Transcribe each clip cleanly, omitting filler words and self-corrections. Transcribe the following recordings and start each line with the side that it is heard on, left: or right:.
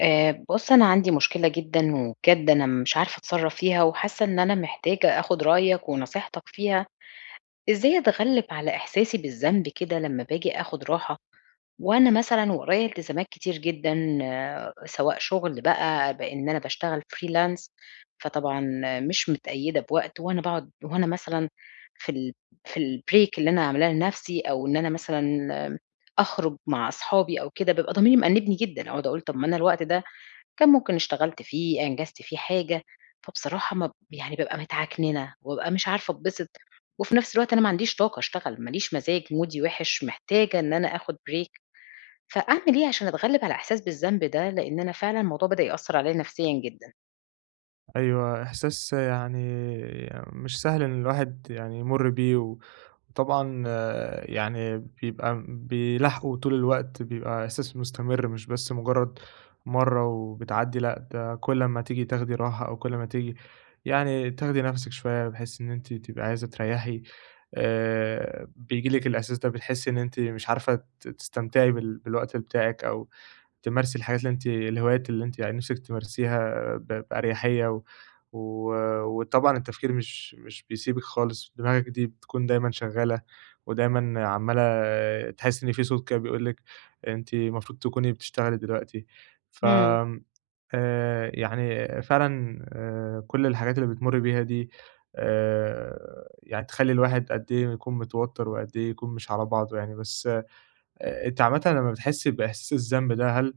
left: بُص، أنا عندي مشكلة جدًا وبجد أنا مش عارفة أتصرّف فيها وحاسة إن أنا محتاجة آخُد رأيك ونصيحتك فيها، إزاي أتغلِّب على إحساسي بالذنب كده لمّا باجي آخُد راحة وأنا مثلًا ورايا التزامات كتير جدًا آه، سواء شُغل بقى بإن أنا باشتغل freelance فطبعًا آه، مش متقيّدة بوقت وأنا باقعُد وأنا مثلًا في ال في الbreak اللي أنا عاملاه لنَفْسي أو إن أنا مثلًا آه، أخرُج مع أصحابي أو كده، بابقى ضميري مأنِّبني جدًا، أقعُد أقول طَب ما أنا الوقت ده كان ممكن اشتغلت فيه، أنجزت فيه حاجة، فبصراحة ما ب يعني بابقى متعكننة، وبابقى مش عارفة أتبسط، وفي نفس الوقت أنا ما عنديش طاقة أشتغل، ما ليش مزاج، مودي وِحِش، محتاجة إن أنا آخد break، فأعمل إيه عشان أتغلب على إحساس بالذنب ده؟ لإن أنا فعلًا الموضوع بدأ يأثّر عليَّ نفسيًا جدًا.
right: أيوه، إحساس يعني مش سهل إن الواحد يعني يمُر بيه، وطبعًا يعني بيبقى بيلاحقه طول الوقت، بيبقى إحساس مستمر مش بس مجرد مرّة وبتعدّي. لأ، ده كل أمّا تيجي تاخدي راحة أو كل أمّا تيجي يعني تاخدي نَفْسِك شوية بحيث إن أنتِ تبقي عايزة تريّحي، بييجي لِك الإحساس ده، بتحسّي إن أنتِ مش عارفة تستمتعي بالوقت بتاعِك أو تمارسي الحاجات اللي أنتِ الهوايات اللي أنتِ يعني نِفْسِك تمارسيها بأريحية و و وطبعًا التفكير مش بيسيبِك خالص، دماغِك دي بتكون دايمًا شغّالة ودايمًا عمّالة تحسّي إن في صوت كده بيقول لِك أنتِ المفروض تكوني بتشتغلي دلوقتي.
left: إمم.
right: فآمم يعني فعلًا كل الحاجات اللي بتمُرّي بيها دي يعني تخلّي الواحد قد إيه يكون متوتّر وقد إيه يكون مش على بعضه يعني، بس أنتِ عامةً لمّا بتحسّي بإحساس الذنب ده، هل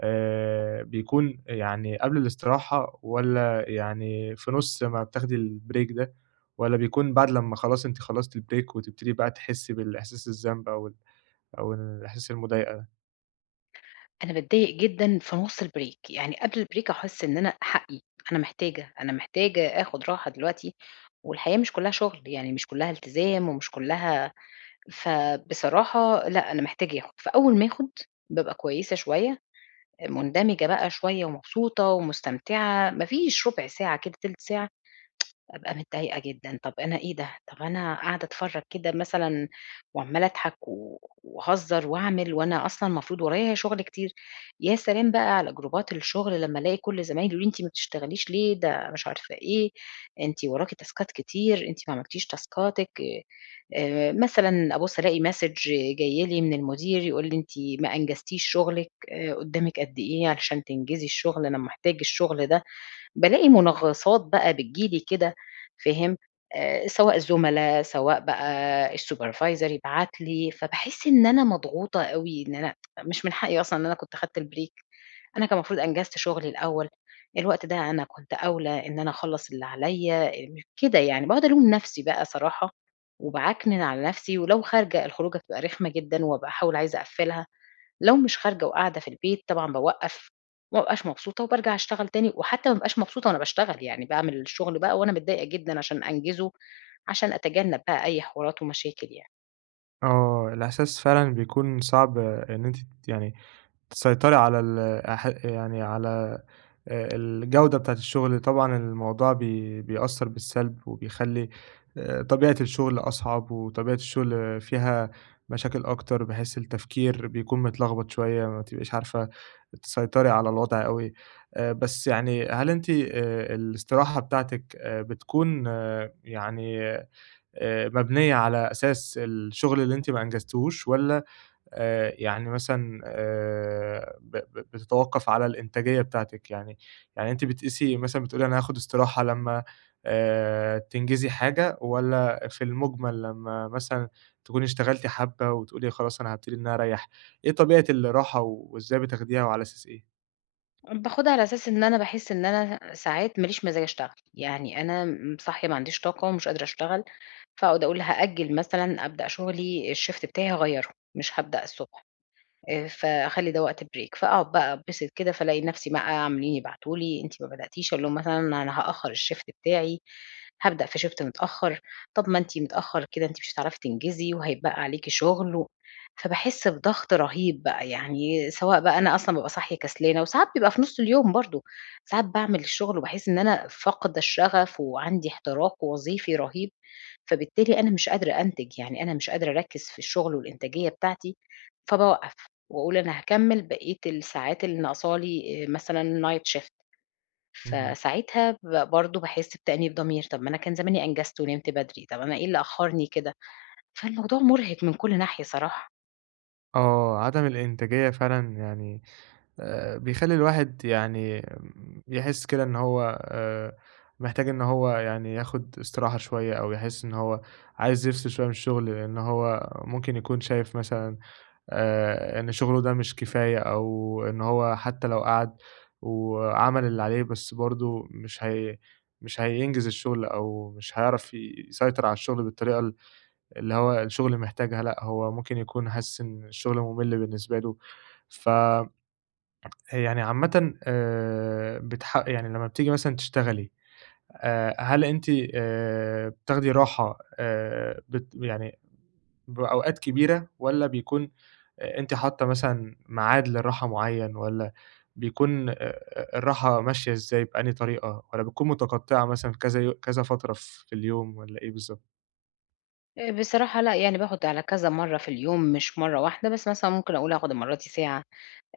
right: بيكون يعني قبل الاستراحة والّا يعني في نُص ما بتاخدي الbreak ده، والّا بيكون بعد لمّا خلاص أنتِ خلصتِ الbreak وتبتدي بقى تحسّي بالإحساس الذنب أو الإحساس المضايقة ده؟
left: أنا باتضايق جدًا في نُص الbreak، يعني قبل الbreak أحس إن أنا حقي، أنا محتاجة، أنا محتاجة آخد راحة دلوقتي، والحياة مش كلّها شغل، يعني مش كلّها التزام ومش كلّها فبصراحة لأ، أنا محتاجة آخُد، فأول ما آخُد بابقى كويسة شوية، مندمجة بقى شوية ومبسوطة ومستمتعة، ما فيش رُبع ساعة كده، تِلت ساعة أبقى متضايقة جدًا، طَب أنا إيه ده؟ طَب أنا قاعدة أتفرّج كده مثلًا وعمّالة أضحك وأهزّر وأعمل وأنا أصلًا المفروض ورايا شُغل كتير، يا سلام بقى على جروبات الشُغل لمّا ألاقي كل زمايلي يقولوا لي: "أنتِ ما بتشتغليش ليه؟ ده مش عارفة إيه، أنتِ وراكِ تاسكات كتير، أنتِ ما عملتيش تاسكاتِك." مثلًا أبُص ألاقي message جاي لي من المدير يقول لي: "أنتِ ما أنجزتيش شُغلِك، قُدّامِك قد إيه علشان تنجزي الشُغل، أنا محتاج الشُغل ده." بالاقي منغّصات بقى بتيجي لي كده فاهم، سواء الزُملا، سواء بقى الsupervisor يبعت لي، فباحس إن أنا مضغوطة أوي، إن أنا مش من حقي أصلًا إن أنا كنت خدت الbreak، أنا كان المفروض أنجزت شغلي الأول، الوقت ده أنا كنت أولى إن أنا أخلّص اللي عليّا، م كده يعني، باقعد ألوم نَفْسي بقى صراحة وباعكنن على نَفْسي ولو خارجة، الخروجة بتبقى رخمة جدًا وباحاول عايزة أقفّلها. لو مش خارجة وقاعدة في البيت طبعًا باوقّف، ما بابقاش مبسوطة وبارجع أشتغل تاني، وحتى ما بابقاش مبسوطة وأنا باشتغل، يعني باعمل الشغل بقى وأنا متضايقة جدًا عشان أنجزه، عشان أتجنب بقى أي حوارات ومشاكل يعني.
right: آه، الإحساس فعلًا بيكون صعب، إن أنتِ يعني تسيطري على ال أح يعني على الجودة بتاعة الشغل. طبعًا الموضوع بيأثّر بالسلب وبيخلّي طبيعة الشغل أصعب، وطبيعة الشغل فيها مشاكل أكتر، بحيث التفكير بيكون متلخبط شوية، ما بتبقيش عارفة تسيطري على الوضع أوي. بس يعني هل أنتِ الاستراحة بتاعتِك بتكون يعني مبنية على أساس الشغل اللي أنتِ ما أنجزتيهوش، والّا يعني مثلًا ب ب بتتوقف على الإنتاجية بتاعتِك؟ يعني أنتِ بتقيسي مثلًا بتقولي أنا هاخد استراحة لمّا تنجزي حاجة، والّا في المجمل لمّا مثلًا تكوني اشتغلتِ حبة وتقولي خلاص أنا هابتدي إن أنا أريّح. إيه طبيعة الراحة وإزاي بتاخديها وعلى أساس إيه؟
left: باخدها على أساس إن أنا باحس إن أنا ساعات ما ليش مزاج أشتغل، يعني أنا م صاحية ما عنديش طاقة ومش قادرة أشتغل، فاقعد أقول هأجّل مثلًا أبدأ شغلي الشيفت بتاعي هاغيّره، مش هابدأ الصبح. فاخلّي ده وقت break، فاقعد بقى أتبسط كده، فالاقي نفسي بقى عمالين يبعتوا لي أنتِ ما بدأتيش، أقول لهم مثلًا أنا هأخّر الshift بتاعي، هابدأ في shift متأخّر، طَب ما أنتِ متأخّر كده أنتِ مش هتعرفي تنجزي وهيتبقى عليكِ شغل و فباحس بضغط رهيب بقى، يعني سواء بقى أنا أصلًا بابقى صاحية كسلانة وساعات بيبقى في نُص اليوم برضه، ساعات باعمل الشغل وباحس إن أنا فاقدة الشغف وعندي احتراق وظيفي رهيب، فبالتالي أنا مش قادرة أنتج، يعني أنا مش قادرة أركّز في الشغل والإنتاجية بتاعتي، فباوقّف. وأقول أنا هاكمّل بقية الساعات اللي ناقصة لي مثلًا night shift،
right: اهم.
left: فساعتها برضه باحس بتأنيب ضمير، طَب ما أنا كان زماني أنجزت ونمت بدري، طَب أنا إيه اللي أخّرني كده؟ فالموضوع مُرهق من كل ناحية صراحة.
right: آه، عدم الإنتاجية فعلًا يعني بيخلّي الواحد يعني يحس كده إن هو محتاج إن هو يعني ياخُد استراحة شوية، أو يحس إن هو عايز يفصل شوية من الشغل، لإن هو ممكن يكون شايف مثلًا إن شغله ده مش كفاية، أو إن هو حتّى لو قعد وعمل اللي عليه بس برضه مش هينجز الشغل، أو مش هيعرف يسيطر على الشغل بالطريقة اللي هو الشغل محتاجها. لأ، هو ممكن يكون حاسس إن الشغل مُمِل بالنسبة له ف هي يعني عامةً بتح يعني لمّا بتيجي مثلًا تشتغلي هل أنتِ بتاخدي راحة بت يعني بأوقات كبيرة، والّا بيكون أنتِ حاطة مثلًا ميعاد للراحة معيّن، والّا بيكون الراحة ماشية إزاي، بأنهي طريقة، والّا بتكون متقطّعة مثلًا في كذا فترة في اليوم، والّا إيه بالضبط؟
left: بصراحة لأ، يعني باخُد على كذا مرّة في اليوم مش مرّة واحدة، بس مثلًا ممكن أقول هاخُد المرّة دي ساعة،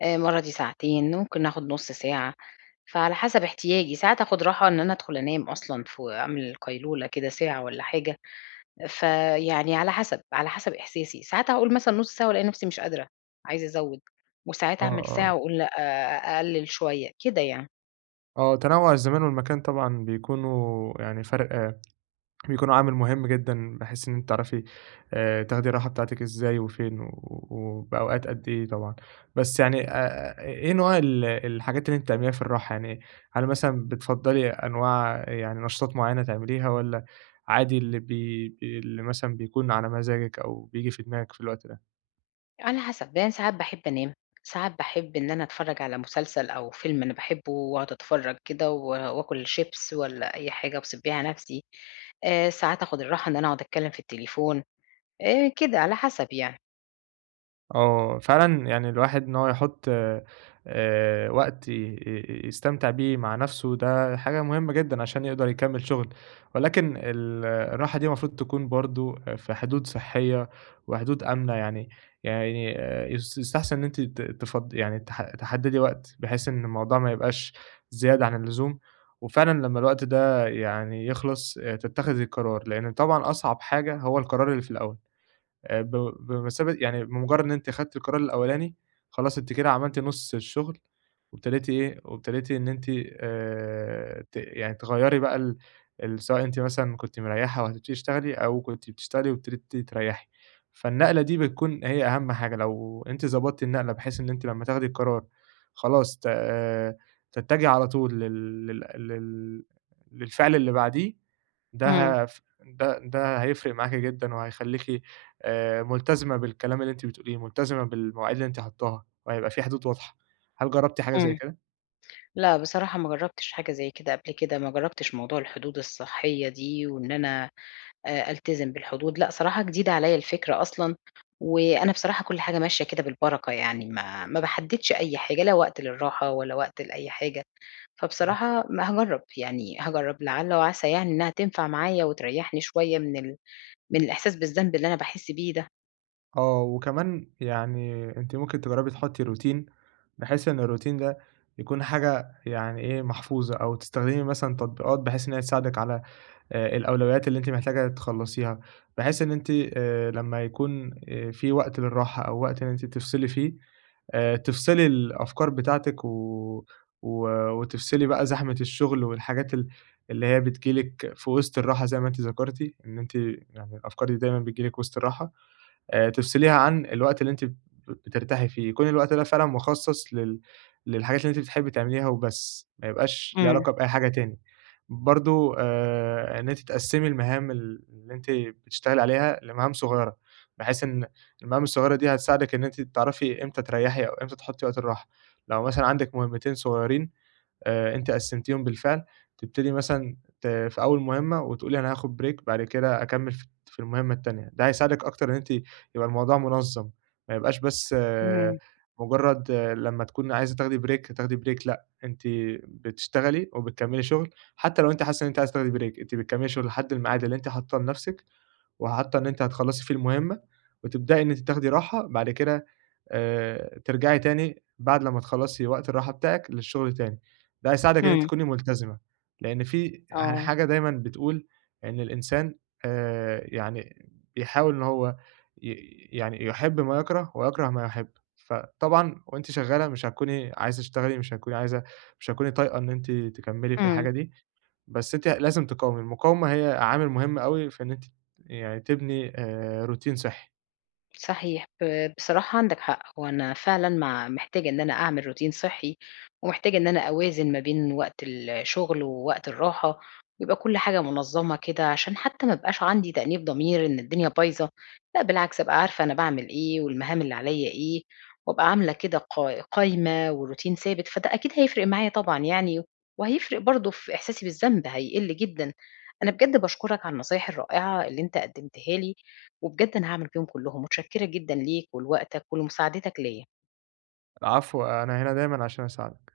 left: المرّة دي ساعتين، ممكن آخُد نُص ساعة، فعلى حسب احتياجي، ساعات آخُد راحة إن أنا أدخُل أنام أصلًا ف أعمل قيلولة كده ساعة والّا حاجة. فيعني على حسب، على حسب إحساسي، ساعات هاقول مثلًا نُص ساعة وألاقي نفسي مش قادرة، عايزة أزوّد، وساعات
right: آه،
left: أعمل
right: آه،
left: ساعة وأقول لأ أقلل شوية، كده يعني،
right: آه، تنوّع الزمان والمكان طبعًا بيكونوا يعني فرق بيكون عامل مهم جدًا، بحيث إن أنتِ تعرفي تاخدي الراحة بتاعتك إزاي وفين وبأوقات قد إيه طبعًا. بس يعني إيه نوع الحاجات اللي أنتِ بتعمليها في الراحة؟ يعني هل مثلًا بتفضّلي أنواع يعني نشاطات معيّنة تعمليها، والّا عادي اللي بي بي اللي مثلًا بيكون على مزاجِك أو بييجي في دماغِك في الوقت ده؟
left: على حسب، يعني ساعات باحب أنام، ساعات باحب إن أنا أتفرّج على مسلسل أو فيلم أنا باحبه وأقعد أتفرّج كده وآكل شيبس والّا أي حاجة وأبسط بيها نفسي، ساعات آخد الراحة إن أنا أقعد أتكلم في التليفون، كده على حسب يعني.
right: آه، فعلًا يعني الواحد إن هو يحُط وقت ي ي يستمتع بيه مع نَفْسه، ده حاجة مهمة جدًا عشان يقدر يكمّل شُغل، ولكن الراحة دي المفروض تكون برضه في حدود صحّية وحدود آمنة يعني. يعني يس يستحسن إن أنتِ ت تفض يعني تح تحدّدي وقت بحيث إن الموضوع ما يبقاش زيادة عن اللزوم، وفعلًا لمّا الوقت ده يعني يخلص تتّخذي قرار، لإن طبعًا أصعب حاجة هو القرار اللي في الأول. ب بمثابة يعني بمجرد إن أنتِ خدتِ القرار الأولاني، خلاص أنتِ كده عملتِ نُص الشغل، وابتديتِ إيه، وابتديتِ إن أنتِ ت يعني تغيّري بقى ال ال سواء أنتِ مثلًا كنتِ مريّحة وهتبتدي تشتغلي، أو كنتِ بتشتغلي وابتديتِ تريّحي. فالنقلة دي بتكون هي أهم حاجة، لو أنتِ ضبطتِ النقلة بحيث إن أنتِ لمّا تاخدي القرار خلاص، ت آه، تتجهي على طول لل لل لل للفعل اللي بعديه. ده
left: إمم،
right: هف ده ده هيفرق معاكِ جدًا وهيخلّيكِ ملتزمة بالكلام اللي أنتِ بتقوليه، ملتزمة بالمواعيد اللي أنتِ حاطاها، وهيبقى في حدود واضحة. هل جرّبتِ حاجة زي
left: إمم.
right: كده؟
left: لأ بصراحة ما جرّبتش حاجة زي كده قبل كده، ما جرّبتش موضوع الحدود الصحية دي وإن أنا ألتزم بالحدود، لأ صراحة جديدة عليَّ الفكرة أصلًا، وأنا بصراحة كل حاجة ماشية كده بالبركة يعني ما باحددش أي حاجة، لا وقت للراحة ولا وقت لأي حاجة، فبصراحة ما هاجرّب، يعني هاجرّب لعل وعسى يعني إنها تنفع معايا وتريّحني شوية من الإحساس بالذنب اللي أنا باحس بيه ده.
right: آه، وكمان يعني أنتِ ممكن تجرّبي تحطّي روتين، بحيث إن الروتين ده يكون حاجة يعني إيه، محفوظة، أو تستخدمي مثلًا تطبيقات بحيث إن هي تساعدِك على الأولويات اللي أنتِ محتاجة تخلّصيها، بحيث إن أنتِ لمّا يكون في وقت للراحة أو وقت إن أنتِ تفصلي فيه، تفصلي الأفكار بتاعتِك و و وتفصلي بقى زحمة الشغل والحاجات اللي هي بتيجي لِك في وسط الراحة، زي ما أنتِ ذكرتِ، إن أنتِ يعني الأفكار دي دايمًا بتيجي لِك وسط الراحة. تفصليها عن الوقت اللي أنتِ بترتاحي فيه، يكون الوقت ده فعلًا مخصص للحاجات اللي أنتِ بتحبي تعمليها وبس، ما يبقاش ليه
left: إمم،
right: علاقة بأي حاجة تاني. برضه إن أنتِ تقسّمي المهام اللي أنتِ بتشتغلي عليها لمهام صغيرة، بحيث إن المهام الصغيرة دي هتساعدِك إن أنتِ تعرفي إمتى تريّحي أو إمتى تحُطّي وقت الراحة. لو مثلًا عندِك مهمتين صغيرين أنتِ قسّمتيهم بالفعل، تبتدي مثلًا في أول مهمة وتقولي أنا هاخد break بعد كده أكمّل في المهمة التانية، ده هيساعدِك أكتر إن أنتِ يبقى الموضوع منظّم، ما يبقاش بس
left: إمم،
right: مجرّد لمّا تكوني عايزة تاخدي break تاخدي break. لأ، أنتِ بتشتغلي وبتكمّلي شغل، حتى لو أنتِ حاسة إن أنتِ عايزة تاخدي break، أنتِ بتكمّلي شغل لحد الميعاد اللي أنتِ حاطاه لنَفْسِك، وحاطة إن أنتِ هتخلّصي فيه المهمة، وتبدئي إن أنتِ تاخدي راحة، بعد كده ترجعي تاني بعد لمّا تخلّصي وقت الراحة بتاعِك للشغل تاني. ده هيساعدِك إن أنتِ
left: إمم،
right: تكوني ملتزمة، لإن في يعني
left: آه،
right: حاجة دايمًا بتقول إن الإنسان يعني بيحاول إن هو ي يعني يحب ما يكره ويكره ما يحب، فطبعًا وأنتِ شغّالة مش هتكوني عايزة تشتغلي، مش هتكوني طايقة إن أنتِ تكمّلي في
left: إمم.
right: الحاجة دي، بس أنتِ لازم تقاومي، المقاومة هي عامل مهم أوي في إن أنتِ يعني تبني روتين صحّي.
left: صحيح، بصراحة عندك حق، هو أنا فعلًا مع محتاجة إن أنا أعمل روتين صحّي، ومحتاجة إن أنا أوازن ما بين وقت الشغل ووقت الراحة، ويبقى كل حاجة منظّمة كده، عشان حتى ما يبقاش عندي تأنيب ضمير إن الدنيا بايظة، لأ بالعكس أبقى عارفة أنا باعمل إيه، والمهام اللي عليَّ إيه، وأبقى عاملة كده قايمة وروتين ثابت، فده أكيد هيفرق معايا طبعًا يعني، وهيفرق برضه في إحساسي بالذنب هيقل جدًا. أنا بجد باشكرك على النصايح الرائعة اللي أنت قدمتها لي. وبجد أنا هاعمل فيهم كلّهم، متشكّرة جدًا ليك ولوقتك ولمساعدتك ليّا.
right: العفو، أنا هنا دايمًا عشان أساعدِك.